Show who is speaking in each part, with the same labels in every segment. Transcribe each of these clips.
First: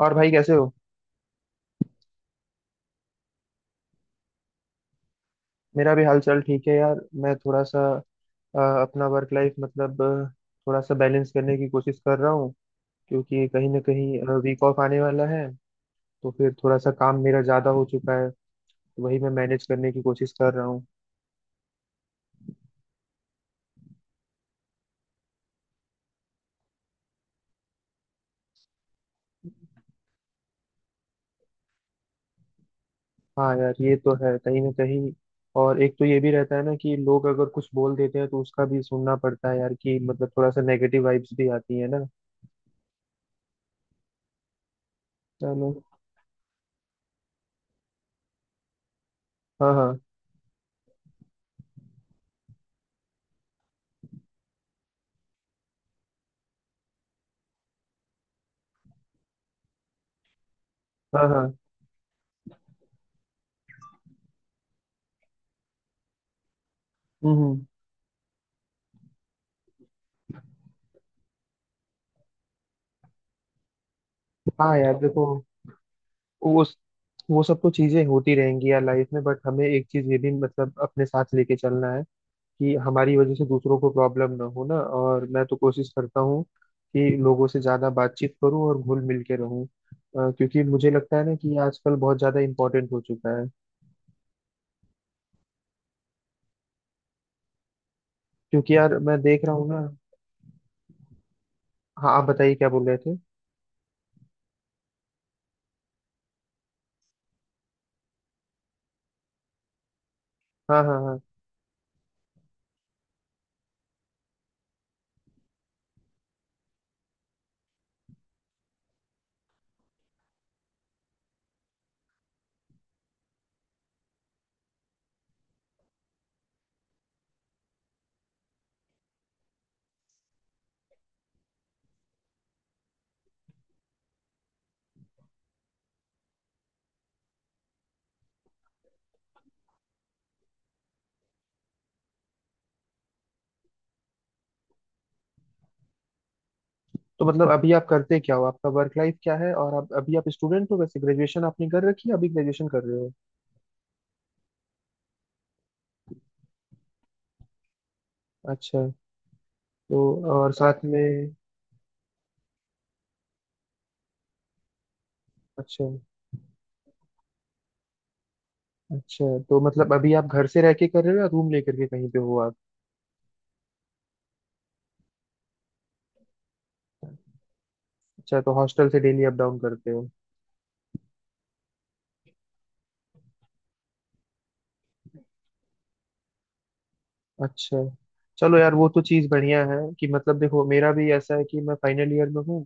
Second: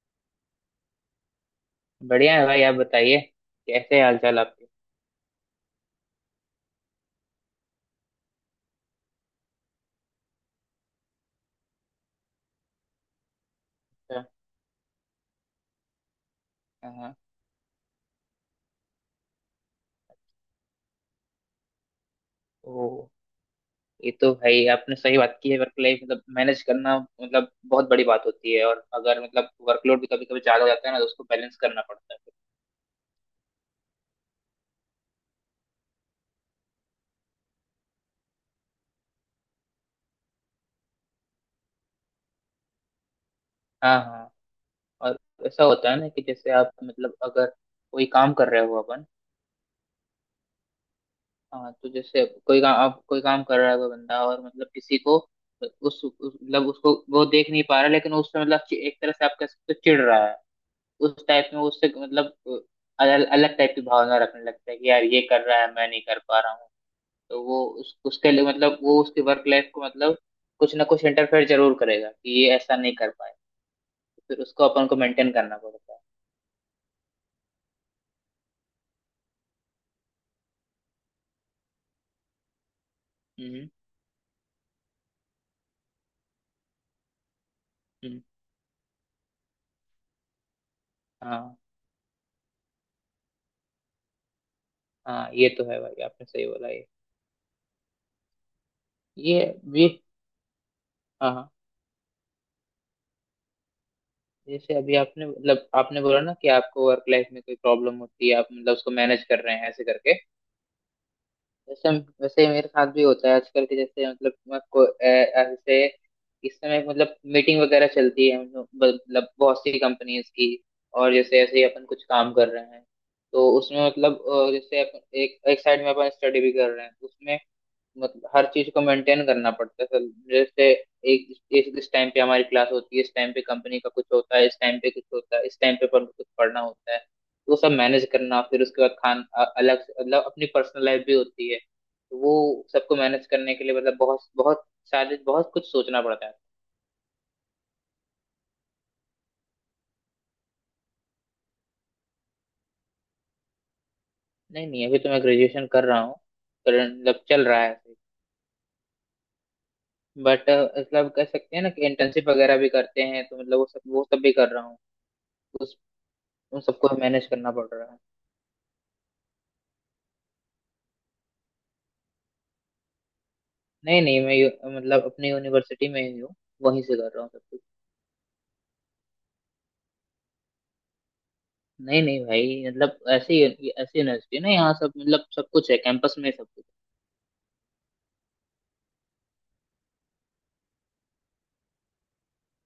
Speaker 1: और भाई कैसे हो।
Speaker 2: बढ़िया है भाई, आप बताइए। कैसे हाल चाल आपके?
Speaker 1: मेरा भी हाल चाल ठीक है यार। मैं थोड़ा सा अपना वर्क लाइफ मतलब थोड़ा सा बैलेंस करने की कोशिश कर रहा हूँ क्योंकि कहीं ना कहीं
Speaker 2: अच्छा।
Speaker 1: वीक ऑफ आने वाला है। तो फिर थोड़ा सा
Speaker 2: हाँ।
Speaker 1: काम मेरा ज़्यादा हो चुका है। तो वही मैं मैनेज करने की कोशिश कर रहा हूँ।
Speaker 2: ओ, ये तो भाई आपने सही बात की है। वर्क लाइफ मतलब मैनेज करना मतलब बहुत बड़ी बात होती है, और अगर मतलब वर्कलोड भी कभी कभी ज्यादा हो जाता है ना तो उसको बैलेंस करना पड़ता है।
Speaker 1: हाँ यार ये तो है कहीं ना कहीं। और एक तो ये भी रहता है ना कि लोग अगर कुछ बोल देते हैं तो उसका भी सुनना पड़ता है यार कि मतलब थोड़ा सा नेगेटिव वाइब्स भी आती है ना।
Speaker 2: हाँ हाँ। और ऐसा
Speaker 1: चलो।
Speaker 2: होता है ना कि जैसे आप मतलब अगर कोई काम कर रहे हो अपन।
Speaker 1: हाँ हाँ।
Speaker 2: हाँ, तो जैसे कोई काम कर रहा है कोई बंदा, और मतलब किसी को मतलब उसको वो देख नहीं पा रहा, लेकिन उस पे मतलब एक तरह से आप कह सकते हो चिढ़ रहा है। उस
Speaker 1: हाँ हाँ।
Speaker 2: टाइप में उससे मतलब अलग अलग टाइप की भावना रखने लगता है कि यार ये कर रहा है, मैं नहीं कर पा रहा हूँ।
Speaker 1: हम्म
Speaker 2: तो
Speaker 1: हम्म।
Speaker 2: वो उसके लिए मतलब वो उसकी वर्क लाइफ को मतलब कुछ ना कुछ इंटरफेयर जरूर करेगा कि ये ऐसा नहीं कर पाए। फिर उसको
Speaker 1: हाँ
Speaker 2: अपन
Speaker 1: यार
Speaker 2: को
Speaker 1: देखो
Speaker 2: मेंटेन करना पड़ता है।
Speaker 1: वो वो सब तो चीजें होती रहेंगी यार लाइफ में, बट हमें एक चीज ये भी मतलब अपने साथ लेके चलना है कि हमारी वजह से
Speaker 2: हम्म
Speaker 1: दूसरों को प्रॉब्लम ना हो ना। और मैं तो कोशिश करता हूँ कि लोगों से ज्यादा
Speaker 2: हम्म।
Speaker 1: बातचीत करूँ और घुल मिल के रहूँ क्योंकि मुझे लगता है ना कि
Speaker 2: हाँ
Speaker 1: ये आजकल बहुत ज्यादा इम्पोर्टेंट हो चुका है।
Speaker 2: हाँ, ये तो है भाई, आपने सही बोला।
Speaker 1: क्योंकि यार मैं
Speaker 2: ये
Speaker 1: देख रहा हूँ ना।
Speaker 2: ये। हाँ हाँ।
Speaker 1: हाँ आप बताइए क्या बोल रहे थे?
Speaker 2: जैसे अभी आपने बोला ना कि आपको वर्क लाइफ में कोई प्रॉब्लम होती है, आप मतलब उसको मैनेज कर रहे हैं ऐसे करके।
Speaker 1: हाँ हाँ हाँ।
Speaker 2: जैसे, वैसे मेरे साथ भी होता है आजकल के जैसे मतलब मैं को- अ, अ, जैसे इस समय मतलब मीटिंग वगैरह चलती है, मतलब बहुत सी कंपनीज की। और जैसे ऐसे ही अपन कुछ काम कर रहे हैं। तो उसमें मतलब जैसे अपन एक एक साइड में अपन स्टडी भी कर रहे हैं उसमें, मतलब हर चीज को मेंटेन करना पड़ता है सर। जैसे एक एक इस टाइम पे हमारी क्लास होती है, इस टाइम पे कंपनी का कुछ होता है, इस टाइम पे कुछ होता है, इस टाइम पे पर कुछ पढ़ना होता है। वो सब मैनेज करना, फिर उसके बाद खान अ- अलग से- मतलब अपनी पर्सनल लाइफ भी होती है, तो वो सबको मैनेज करने के लिए मतलब बहुत बहुत सारे बहुत कुछ सोचना पड़ता है।
Speaker 1: तो मतलब अभी आप करते क्या हो, आपका वर्क लाइफ क्या है? और आप अभी आप स्टूडेंट हो? वैसे ग्रेजुएशन आपने कर रखी है अभी ग्रेजुएशन कर रहे हो?
Speaker 2: नहीं नहीं, अभी तो मैं ग्रेजुएशन कर रहा हूँ। मतलब चल रहा है।
Speaker 1: अच्छा। तो
Speaker 2: बट
Speaker 1: और साथ
Speaker 2: मतलब कह
Speaker 1: में
Speaker 2: सकते हैं ना कि इंटर्नशिप वगैरह भी करते हैं, तो मतलब वो सब भी कर रहा हूँ। उस
Speaker 1: अच्छा।
Speaker 2: उन सबको मैनेज करना पड़ रहा है।
Speaker 1: अच्छा तो मतलब अभी आप घर से रह के कर रहे हो या रूम लेकर के कहीं पे हो आप?
Speaker 2: नहीं नहीं, मतलब अपनी यूनिवर्सिटी में ही हूँ। वहीं से कर रहा हूँ सब कुछ।
Speaker 1: अच्छा तो हॉस्टल से डेली अप डाउन करते हो?
Speaker 2: नहीं नहीं भाई, मतलब ऐसी ऐसी यूनिवर्सिटी ना, यहाँ सब मतलब सब कुछ है कैंपस में, सब कुछ।
Speaker 1: अच्छा। चलो यार वो तो चीज़ बढ़िया है कि मतलब देखो मेरा भी ऐसा है कि मैं फाइनल ईयर में हूँ।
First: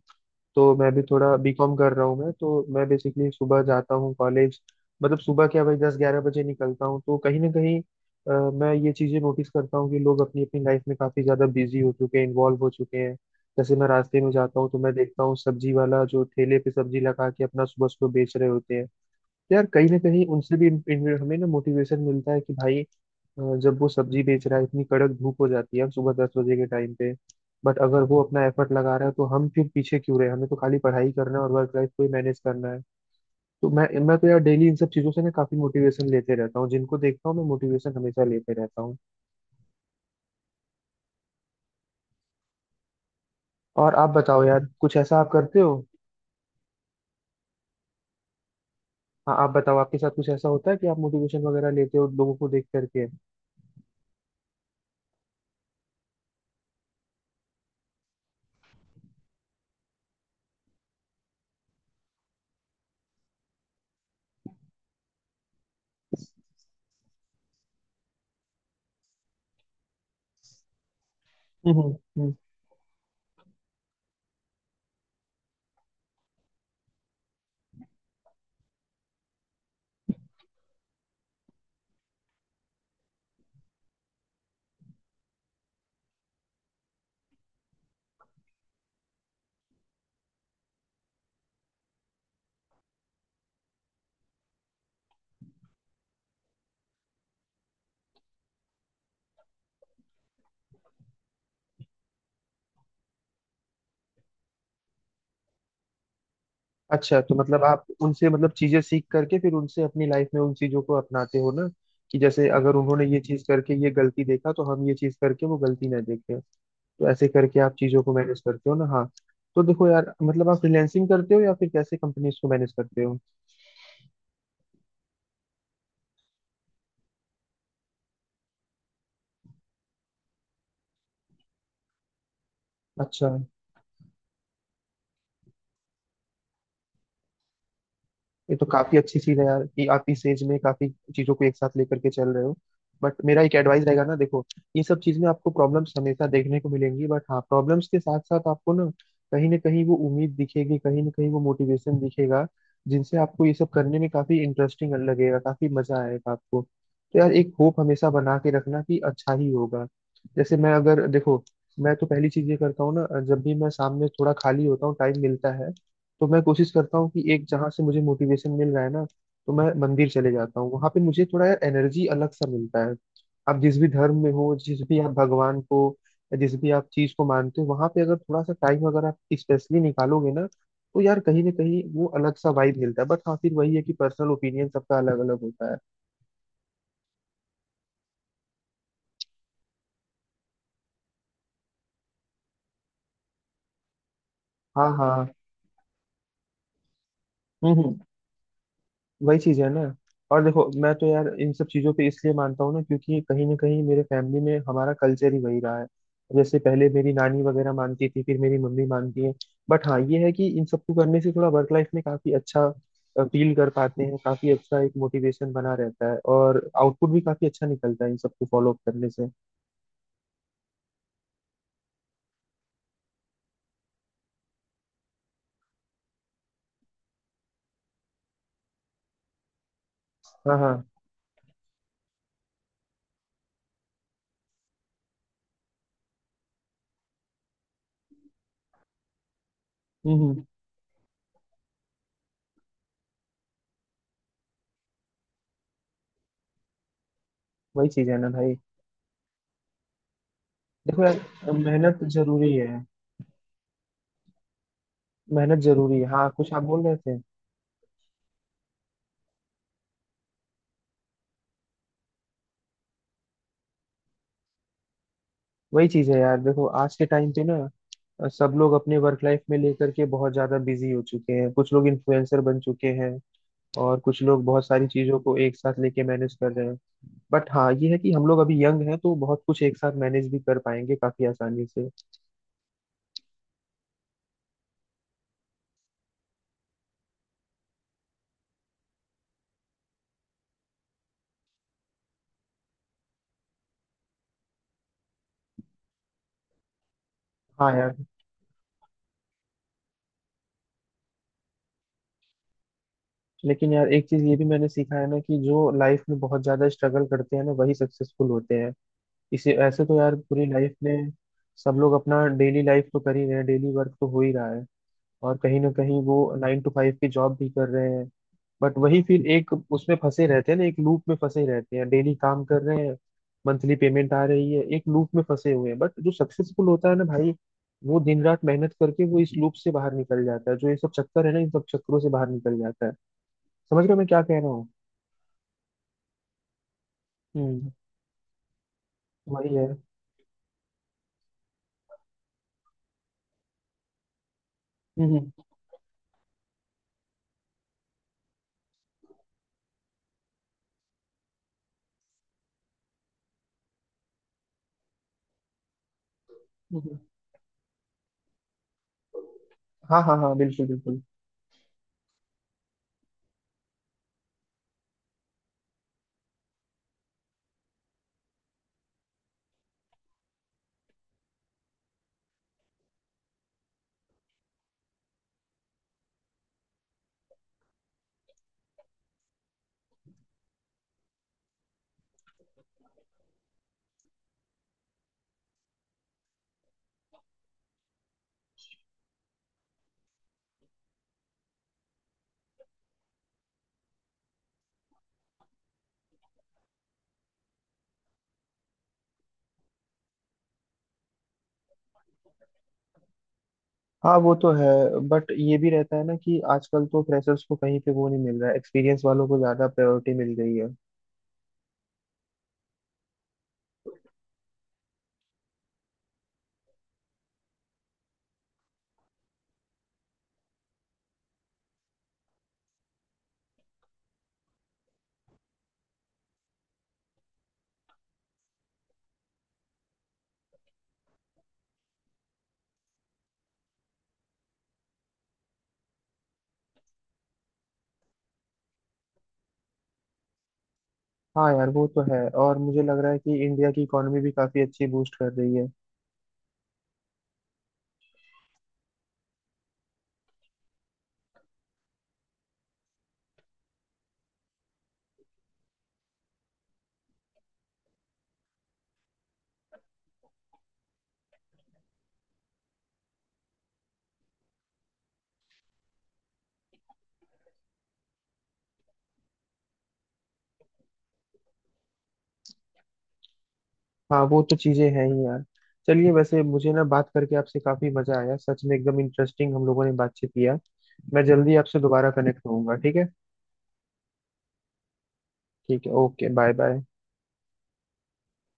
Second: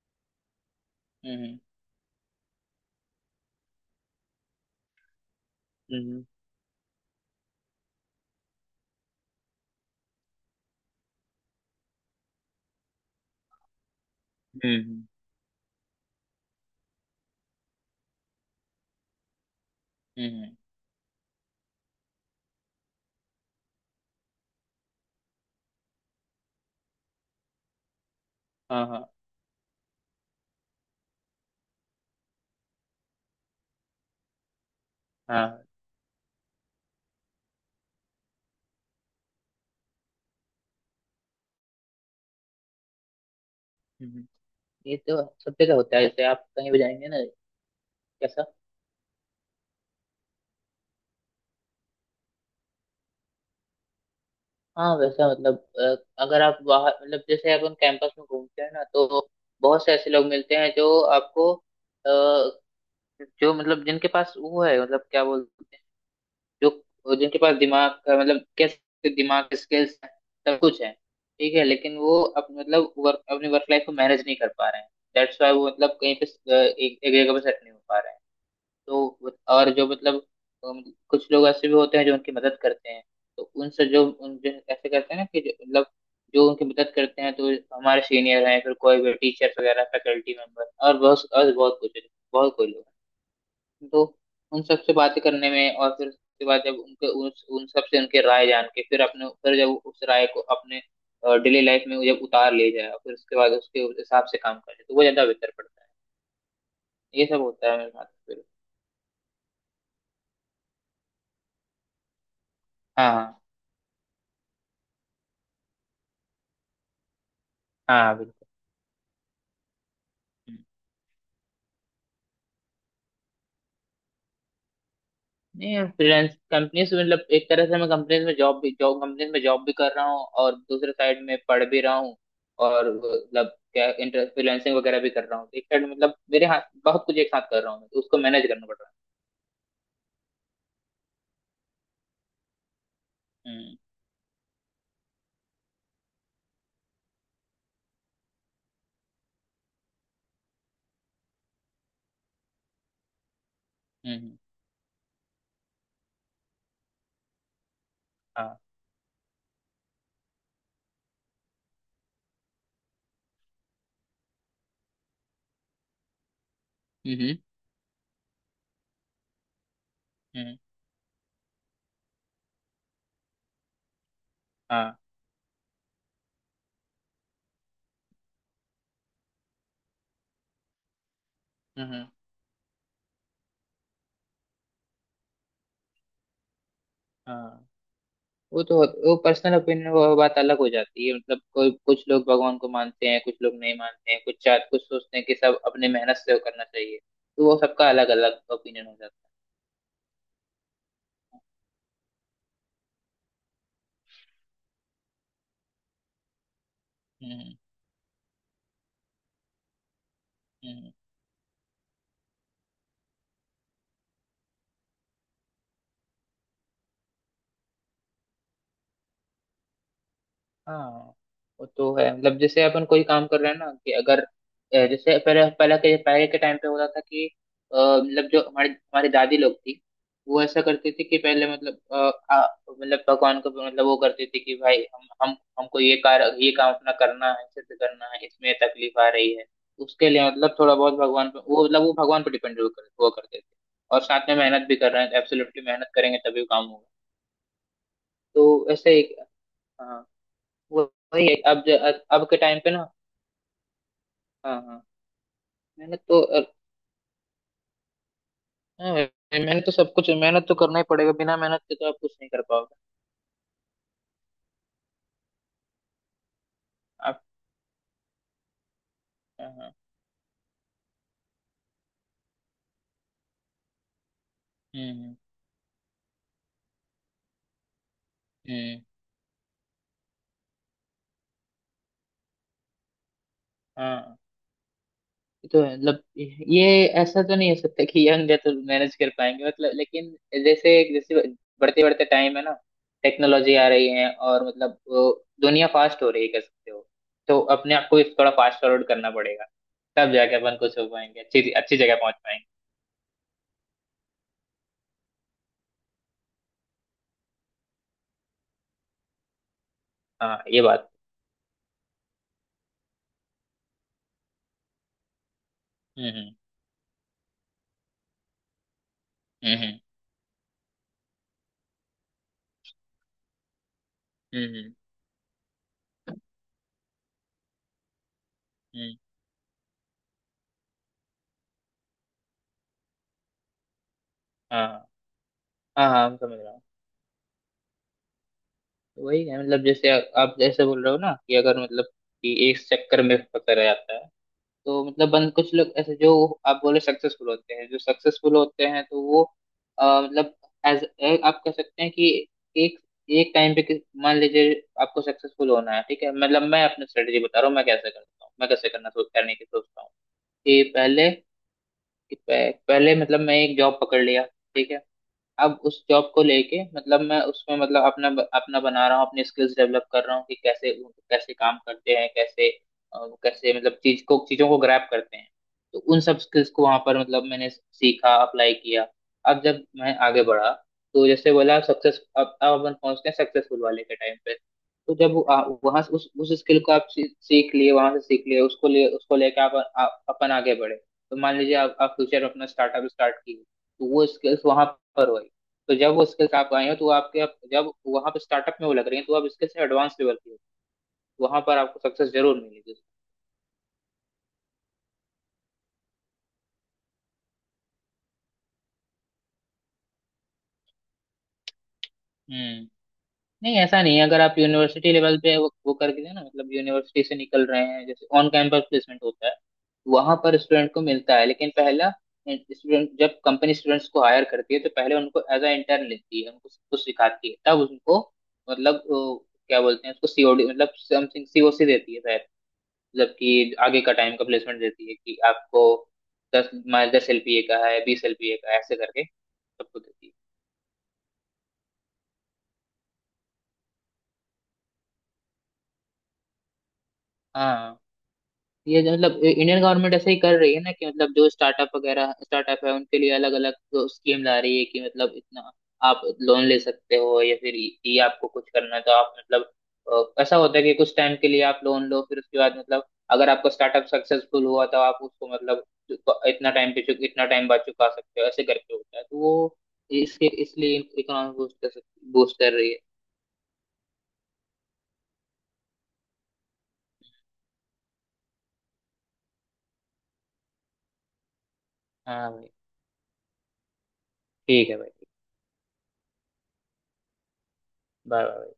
Speaker 1: तो मैं भी थोड़ा
Speaker 2: हम्म
Speaker 1: बीकॉम कर रहा हूँ। मैं बेसिकली सुबह जाता हूँ कॉलेज। मतलब सुबह क्या भाई दस ग्यारह
Speaker 2: हम्म।
Speaker 1: बजे निकलता हूँ। तो कहीं ना कहीं मैं ये चीजें नोटिस करता हूँ कि लोग अपनी अपनी लाइफ में काफी ज्यादा बिजी हो चुके हैं इन्वॉल्व हो चुके हैं। जैसे मैं रास्ते में जाता हूँ तो मैं
Speaker 2: हम्म।
Speaker 1: देखता हूँ सब्जी वाला जो ठेले पे सब्जी लगा के अपना सुबह सुबह बेच रहे होते हैं। तो यार कहीं ना कहीं उनसे
Speaker 2: हम्म,
Speaker 1: भी इन, इन, हमें ना मोटिवेशन मिलता है कि भाई जब वो सब्जी बेच रहा है इतनी कड़क धूप हो जाती है, हम सुबह 10 बजे के टाइम पे। बट अगर वो अपना एफर्ट
Speaker 2: हाँ
Speaker 1: लगा
Speaker 2: हाँ
Speaker 1: रहा है तो हम फिर पीछे क्यों रहे, हमें तो खाली पढ़ाई करना है और वर्क लाइफ को ही मैनेज करना है। तो मैं तो यार डेली इन सब चीजों से ना
Speaker 2: हाँ।
Speaker 1: काफी मोटिवेशन लेते रहता हूँ, जिनको देखता हूँ मैं मोटिवेशन हमेशा लेते रहता हूँ। और आप
Speaker 2: हम्म।
Speaker 1: बताओ यार कुछ
Speaker 2: ये तो
Speaker 1: ऐसा आप
Speaker 2: सब
Speaker 1: करते हो?
Speaker 2: जगह होता है, जैसे आप कहीं भी जाएंगे ना। कैसा?
Speaker 1: हाँ आप बताओ आपके साथ कुछ ऐसा होता है कि आप मोटिवेशन वगैरह लेते हो लोगों को देख करके?
Speaker 2: हाँ वैसा मतलब अ, अगर आप बाहर मतलब जैसे अपन कैंपस में घूमते हैं ना, तो बहुत से ऐसे लोग मिलते हैं जो आपको अ, जो मतलब जिनके पास वो है मतलब क्या बोलते, जो जिनके पास दिमाग का मतलब कैसे दिमाग के स्किल्स हैं, सब कुछ है ठीक है,
Speaker 1: हम्म
Speaker 2: लेकिन वो
Speaker 1: हम्म।
Speaker 2: मतलब वर्क अपनी वर्क लाइफ को मैनेज नहीं कर पा रहे हैं। दैट्स वाई वो मतलब कहीं पे एक जगह पे सेट नहीं हो पा रहे हैं। और जो मतलब अम, कुछ लोग ऐसे भी होते हैं जो उनकी मदद करते हैं। तो उनसे जो उन जो ऐसे करते हैं ना कि जो- मतलब जो उनकी मदद करते हैं, तो हमारे सीनियर हैं, फिर कोई भी टीचर वगैरह, फैकल्टी मेंबर, और बहुत कुछ, बहुत कोई लोग हैं। तो उन सब से बातें करने में, और फिर उसके बाद जब उन सब से उनके राय जान के, फिर जब उस राय को अपने डेली लाइफ में जब उतार ले जाए, फिर उसके बाद उसके हिसाब से काम करे, तो वो ज्यादा बेहतर पड़ता है।
Speaker 1: अच्छा
Speaker 2: ये
Speaker 1: तो
Speaker 2: सब
Speaker 1: मतलब
Speaker 2: होता है
Speaker 1: आप
Speaker 2: मेरे साथ
Speaker 1: उनसे
Speaker 2: फिर।
Speaker 1: मतलब चीजें सीख करके फिर उनसे अपनी लाइफ में उन चीजों को अपनाते हो ना कि जैसे अगर उन्होंने
Speaker 2: हाँ
Speaker 1: ये
Speaker 2: हाँ
Speaker 1: चीज करके ये गलती देखा तो हम ये चीज करके वो गलती ना देखें। तो ऐसे करके आप चीजों को
Speaker 2: हाँ
Speaker 1: मैनेज
Speaker 2: बिल्कुल।
Speaker 1: करते हो ना हाँ। तो देखो यार मतलब आप
Speaker 2: हम्म।
Speaker 1: फ्रीलैंसिंग करते हो या फिर कैसे कंपनीज को मैनेज करते हो?
Speaker 2: नहीं, फ्रीलांस कंपनीज मतलब एक तरह से मैं कंपनीज में जॉब भी जॉब कंपनीज में जॉब भी कर रहा हूँ, और दूसरे साइड में पढ़ भी रहा हूँ। और
Speaker 1: अच्छा।
Speaker 2: मतलब क्या, इंटर फ्रीलांसिंग वगैरह भी कर रहा हूँ एक साइड, मतलब मेरे हाथ बहुत कुछ एक साथ कर रहा हूँ मैं, तो उसको मैनेज
Speaker 1: ये तो
Speaker 2: करना पड़ रहा
Speaker 1: काफी अच्छी चीज है यार कि आप इस एज में काफी चीजों को एक साथ लेकर के चल रहे हो। बट मेरा एक
Speaker 2: है।
Speaker 1: एडवाइस रहेगा ना देखो, ये सब चीज में आपको प्रॉब्लम्स हमेशा देखने को मिलेंगी, बट हाँ प्रॉब्लम्स के साथ साथ आपको ना कहीं वो उम्मीद दिखेगी, कहीं ना कहीं वो मोटिवेशन दिखेगा, जिनसे आपको ये सब करने में
Speaker 2: हम्म।
Speaker 1: काफी इंटरेस्टिंग लगेगा, काफी मजा आएगा आपको। तो यार एक होप हमेशा बना के
Speaker 2: हाँ।
Speaker 1: रखना कि अच्छा ही होगा। जैसे मैं अगर देखो, मैं तो पहली चीज ये करता हूँ ना, जब भी मैं शाम में थोड़ा खाली होता हूँ टाइम मिलता है तो मैं कोशिश करता हूँ कि
Speaker 2: हम्म
Speaker 1: एक जहाँ से मुझे मोटिवेशन मिल रहा है ना तो मैं मंदिर चले
Speaker 2: हम्म।
Speaker 1: जाता हूँ, वहां पे मुझे थोड़ा यार एनर्जी अलग सा मिलता है। आप जिस भी धर्म में हो, जिस भी
Speaker 2: हाँ।
Speaker 1: आप भगवान को या जिस भी आप चीज को मानते हो वहां पे अगर थोड़ा सा टाइम अगर आप स्पेशली निकालोगे ना तो यार कहीं ना कहीं वो
Speaker 2: हम्म।
Speaker 1: अलग सा वाइब मिलता है। बट हाँ फिर वही है कि पर्सनल ओपिनियन सबका अलग अलग होता है।
Speaker 2: हाँ, वो तो। वो पर्सनल ओपिनियन, वो बात अलग हो जाती है, मतलब कोई, कुछ लोग भगवान को मानते हैं, कुछ लोग नहीं मानते हैं, कुछ
Speaker 1: हाँ हाँ
Speaker 2: सोचते हैं
Speaker 1: हाँ।
Speaker 2: कि सब अपने मेहनत से वो करना चाहिए। तो वो सबका
Speaker 1: हम्म।
Speaker 2: अलग अलग ओपिनियन हो जाता
Speaker 1: वही चीज है ना। और देखो मैं तो यार इन सब चीजों पे इसलिए मानता हूँ ना क्योंकि कहीं ना कहीं मेरे फैमिली में हमारा कल्चर ही वही रहा है। जैसे पहले मेरी
Speaker 2: है।
Speaker 1: नानी वगैरह मानती थी फिर मेरी मम्मी मानती है। बट हाँ ये है कि इन
Speaker 2: हम्म।
Speaker 1: सबको करने से थोड़ा वर्क लाइफ में काफी अच्छा फील कर पाते हैं, काफी अच्छा एक मोटिवेशन बना रहता है और आउटपुट भी काफी अच्छा निकलता है इन सबको फॉलो अप करने से।
Speaker 2: हाँ वो तो है, मतलब जैसे अपन कोई काम कर रहे हैं ना, कि अगर जैसे पहले पहले के टाइम पे होता था कि मतलब जो हमारे हमारी दादी लोग थी, वो
Speaker 1: हाँ
Speaker 2: ऐसा
Speaker 1: हाँ।
Speaker 2: करती थी कि पहले मतलब मतलब भगवान को मतलब, वो करती थी कि भाई हम हमको ये काम अपना करना है, सिद्ध करना है, इसमें तकलीफ आ रही है, उसके लिए
Speaker 1: हम्म।
Speaker 2: मतलब थोड़ा बहुत भगवान पे वो, मतलब वो भगवान पे हुआ करते थे। और साथ में मेहनत भी कर रहे हैं, एब्सोल्युटली मेहनत करेंगे तभी काम होगा।
Speaker 1: वही चीज है ना
Speaker 2: तो
Speaker 1: भाई।
Speaker 2: ऐसे एक। हाँ। वो-
Speaker 1: देखो
Speaker 2: वही है
Speaker 1: यार
Speaker 2: अब,
Speaker 1: मेहनत
Speaker 2: अब के
Speaker 1: जरूरी
Speaker 2: टाइम पे
Speaker 1: है।
Speaker 2: ना। हाँ हाँ।
Speaker 1: मेहनत जरूरी
Speaker 2: मेहनत
Speaker 1: है।
Speaker 2: तो
Speaker 1: हाँ,
Speaker 2: अ,
Speaker 1: कुछ आप बोल रहे थे?
Speaker 2: हाँ, मेहनत तो सब कुछ, मेहनत तो करना ही पड़ेगा, बिना मेहनत के तो आप कुछ नहीं कर पाओगे।
Speaker 1: वही चीज है यार, देखो आज के
Speaker 2: आप।
Speaker 1: टाइम पे ना सब लोग अपने वर्क लाइफ
Speaker 2: हाँ
Speaker 1: में
Speaker 2: हाँ।
Speaker 1: लेकर के बहुत ज्यादा बिजी हो चुके हैं, कुछ लोग इन्फ्लुएंसर बन चुके हैं और कुछ लोग बहुत सारी
Speaker 2: हम्म।
Speaker 1: चीजों को एक साथ लेके मैनेज कर रहे हैं। बट हाँ ये है कि हम लोग अभी
Speaker 2: हम्म,
Speaker 1: यंग हैं तो बहुत कुछ एक साथ मैनेज भी कर पाएंगे काफी आसानी से।
Speaker 2: हाँ ये तो है, मतलब ये, ऐसा तो नहीं हो सकता कि यंग है तो मैनेज कर पाएंगे, मतलब लेकिन जैसे जैसे बढ़ते बढ़ते टाइम है ना, टेक्नोलॉजी आ रही है, और मतलब वो दुनिया फास्ट हो रही है कह सकते हो, तो
Speaker 1: हाँ
Speaker 2: अपने आप
Speaker 1: यार।
Speaker 2: को भी थोड़ा फास्ट फॉरवर्ड करना पड़ेगा। तब जाके अपन कुछ हो पाएंगे, अच्छी अच्छी जगह पहुंच पाएंगे।
Speaker 1: लेकिन यार एक चीज ये भी मैंने सीखा है ना कि जो लाइफ में बहुत ज्यादा स्ट्रगल करते हैं ना वही सक्सेसफुल होते हैं। इसे ऐसे तो यार
Speaker 2: हाँ
Speaker 1: पूरी
Speaker 2: ये
Speaker 1: लाइफ
Speaker 2: बात।
Speaker 1: में सब लोग अपना डेली लाइफ तो कर ही रहे हैं, डेली वर्क तो हो ही रहा है। और कहीं ना कहीं
Speaker 2: हम्म
Speaker 1: वो
Speaker 2: हम्म।
Speaker 1: 9 to 5 की जॉब भी कर रहे हैं। बट वही फिर एक
Speaker 2: हम्म
Speaker 1: उसमें फंसे रहते हैं ना, एक लूप में फंसे रहते हैं, डेली काम कर रहे हैं, मंथली पेमेंट आ रही है,
Speaker 2: हम्म।
Speaker 1: एक लूप में फंसे हुए हैं। बट जो सक्सेसफुल होता है ना भाई वो दिन रात मेहनत
Speaker 2: हम्म,
Speaker 1: करके वो इस लूप से बाहर निकल जाता है, जो ये सब चक्कर है ना इन सब चक्करों से बाहर निकल जाता है। समझ रहे हो मैं क्या कह रहा हूँ?
Speaker 2: हाँ हाँ हाँ मैं समझ रहा हूँ।
Speaker 1: हम्म।
Speaker 2: तो वही है,
Speaker 1: वही
Speaker 2: मतलब
Speaker 1: है।
Speaker 2: जैसे आप जैसे बोल रहे हो ना कि अगर मतलब कि एक चक्कर में फंसा रह जाता है। तो मतलब बन
Speaker 1: हम्म
Speaker 2: कुछ लोग ऐसे जो, आप बोले सक्सेसफुल होते हैं, जो सक्सेसफुल होते हैं तो वो मतलब एज, आप कह सकते हैं कि एक एक टाइम पे मान लीजिए आपको सक्सेसफुल होना है, ठीक है, मतलब मैं अपनी
Speaker 1: हम्म।
Speaker 2: स्ट्रेटेजी बता रहा हूँ मैं कैसे करता हूँ, मैं कैसे करना सोच करने की सोचता हूँ।
Speaker 1: हाँ हाँ हाँ
Speaker 2: कि
Speaker 1: बिल्कुल बिल्कुल।
Speaker 2: पहले पहले मतलब मैं एक जॉब पकड़ लिया, ठीक है। अब उस जॉब को लेके मतलब मैं उसमें मतलब अपना अपना बना रहा हूँ, अपने स्किल्स डेवलप कर रहा हूँ कि कैसे कैसे काम करते हैं, कैसे कैसे मतलब चीजों को ग्रैब करते हैं। तो उन सब स्किल्स को वहां पर मतलब मैंने सीखा, अप्लाई किया। अब जब मैं आगे बढ़ा, तो जैसे बोला सक्सेस, अब अपन पहुंचते हैं सक्सेसफुल वाले के टाइम पे। तो जब वहां उस स्किल को आप सीख लिए, वहां से सीख लिए, उसको लेके आप अपन आगे बढ़े। तो मान लीजिए आप फ्यूचर में अपना स्टार्टअप स्टार्ट किए, तो वो स्किल्स वहां पर हो। तो जब वो स्किल्स आप आए हो तो वो आपके आप जब वहां पे स्टार्टअप में वो लग रही है तो आप स्किल्स एडवांस लेवल की हो। वहां पर आपको सक्सेस जरूर मिलेगी।
Speaker 1: हाँ वो तो है। बट ये भी रहता है ना कि आजकल तो फ्रेशर्स को कहीं पे वो नहीं मिल रहा है, एक्सपीरियंस वालों को ज्यादा प्रायोरिटी मिल रही है।
Speaker 2: हम्म। नहीं ऐसा नहीं है, अगर आप यूनिवर्सिटी लेवल पे वो करके दे ना, मतलब यूनिवर्सिटी से निकल रहे हैं, जैसे ऑन कैंपस प्लेसमेंट होता है, वहां पर स्टूडेंट को मिलता है। लेकिन पहला स्टूडेंट जब कंपनी स्टूडेंट्स को हायर करती है, तो पहले उनको एज अ इंटर्न लेती है, उनको सब कुछ सिखाती है, तब उनको मतलब क्या बोलते हैं उसको, सीओडी मतलब समथिंग सीओसी देती है, मतलब कि आगे का टाइम का प्लेसमेंट देती है, कि आपको 10 माइल 10 एलपीए का है, 20 एलपीए का है, ऐसे करके सबको देती है।
Speaker 1: हाँ यार वो तो है। और मुझे लग रहा है कि इंडिया की इकोनॉमी भी काफी अच्छी बूस्ट कर रही है।
Speaker 2: हाँ, ये जो मतलब इंडियन गवर्नमेंट ऐसे ही कर रही है ना कि मतलब जो स्टार्टअप है उनके लिए अलग अलग स्कीम ला रही है कि मतलब इतना आप लोन ले सकते हो, या फिर ये आपको कुछ करना है तो आप मतलब ऐसा होता है कि कुछ टाइम के लिए आप लोन लो, फिर उसके बाद मतलब अगर आपका स्टार्टअप सक्सेसफुल हुआ तो आप उसको मतलब इतना टाइम बाद चुका सकते हो, ऐसे करके होता है। तो वो इसके इसलिए इकोनॉमी बूस्ट कर सकती बूस्ट कर रही है।
Speaker 1: हाँ वो तो चीजें हैं ही यार। चलिए, वैसे मुझे ना बात करके आपसे काफी मजा आया सच में, एकदम इंटरेस्टिंग हम लोगों ने बातचीत किया। मैं जल्दी आपसे दोबारा
Speaker 2: हाँ
Speaker 1: कनेक्ट
Speaker 2: भाई।
Speaker 1: होऊंगा, ठीक है?
Speaker 2: ठीक है भाई।
Speaker 1: ठीक है। Okay bye bye.
Speaker 2: Bye bye.